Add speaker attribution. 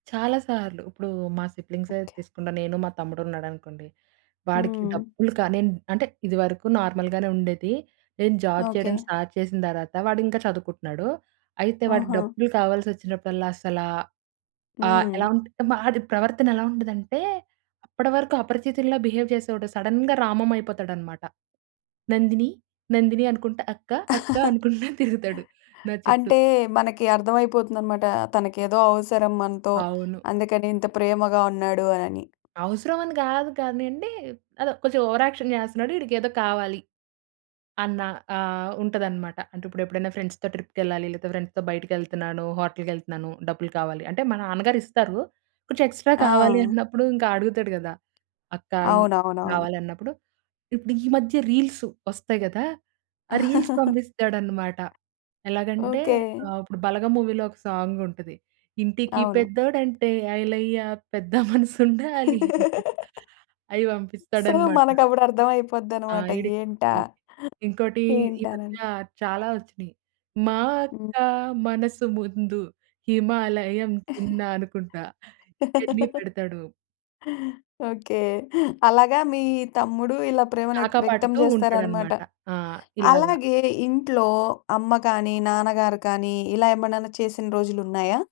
Speaker 1: చాలా సార్లు. ఇప్పుడు మా సిబ్లింగ్సే
Speaker 2: ఓకే.
Speaker 1: తీసుకుంటా నేను మా తమ్ముడున్నాడనుకోండి. వాడికి
Speaker 2: హ్మ్.
Speaker 1: డబ్బులు కాని అంటే ఇది వరకు నార్మల్‌గానే ఉండేది. నేను జాబ్
Speaker 2: ఓకే.
Speaker 1: చేయడం స్టార్ట్ చేసిన దర్వాత వాడింకా చదువుకుంటున్నాడు. అయితే వాడికి
Speaker 2: ఆహా!
Speaker 1: డబ్బులు కావాల్సొచ్చినప్పుడల్లా అసల ఆ ఎలా
Speaker 2: హ్మ్.
Speaker 1: ఉంటు ఆడి ప్రవర్తనెలా ఉంటదంటే అప్పడివరకు అపరిచితుడిలా బిహేవ్ జేసేవోడు సడెన్‌గా రామంమయిపోతాడనమాట. "నందిని, నందిని" అనుకుంట "అక్క, అక్క" అనుకుంట తిరుగుతాడు నా చుట్టూ.
Speaker 2: అంటే మనకి అర్థమైపోతుందన్నమాట. తనకేదో అవసరం మనతో
Speaker 1: అవును.
Speaker 2: అందుకని ఇంత ప్రేమగా ఉన్నాడు అనని.
Speaker 1: అవసరమని గాదు కానియండి. అదో కొంచెం ఓవర్ యాక్షన్ జేస్తున్నాడు ఈడికేదో కావాలి. అన్న ఆహ్, ఉంటదన్నమాట. అంటే ఇప్పుడెప్పుడనా ఫ్రెండ్స్‌తో ట్రిప్‌కెళ్ళాలి లేతే ఫ్రెండ్స్‌తో బయటికెళ్తున్నాను, హోటల్‌కెళ్తున్నాను డబ్బులు కావాలి అంటే మా నాన్నగారిస్తారు. కొంచెం ఎక్స్‌ట్రా కావాలి
Speaker 2: ఆ!
Speaker 1: అన్నప్పుడు ఇంక అడుగుతాడు గదా! "అక్క ఈ"
Speaker 2: అవునవునవును.
Speaker 1: కావాలన్నప్పుడు ఇప్పుడు ఈ మధ్య రీల్స్ వస్తాయి గదా. ఆ రీల్స్ పంపిస్తాడన్నమాట. ఎలాగంటే
Speaker 2: ఓకే.
Speaker 1: ఆహ్, ఇప్పుడు బలగం మూవీలో ఒక సాంగుంటది. ఇంటికి
Speaker 2: అవును.
Speaker 1: పెద్దోదంటే ఐలయ్యా పెద్ద మనసుండాలి. ఐయి
Speaker 2: సో
Speaker 1: పంపిస్తాడన్నమాట.
Speaker 2: మనకప్పుడు అర్థం
Speaker 1: ఆ!
Speaker 2: అయిపోద్దన్నమాట.
Speaker 1: ఈడికి
Speaker 2: ఏంటా
Speaker 1: హ్మ్, ఇంకోటి ఈ మధ్య
Speaker 2: ఏంటానని.
Speaker 1: చాలా వచ్చినియి. మా
Speaker 2: హ్మ్.
Speaker 1: అక్క మనసు ముందు హిమాలయం చిన్నా అనుకుంటా ఇయన్ని పెడతాడు.
Speaker 2: ఓకే. అలాగా మీ తమ్ముడు ఇలా ప్రేమను ఎక్త్ వ్యక్తం జేస్తారనమాట.
Speaker 1: కాకాపాటుతూంటాడన్నమాట. ఆ! ఇలాగ.
Speaker 2: అలాగే ఇంట్లో అమ్మ కానీ, నాన్నగారు కానీ ఇలా ఎమనన్నా చేసిన రోజులున్నాయా?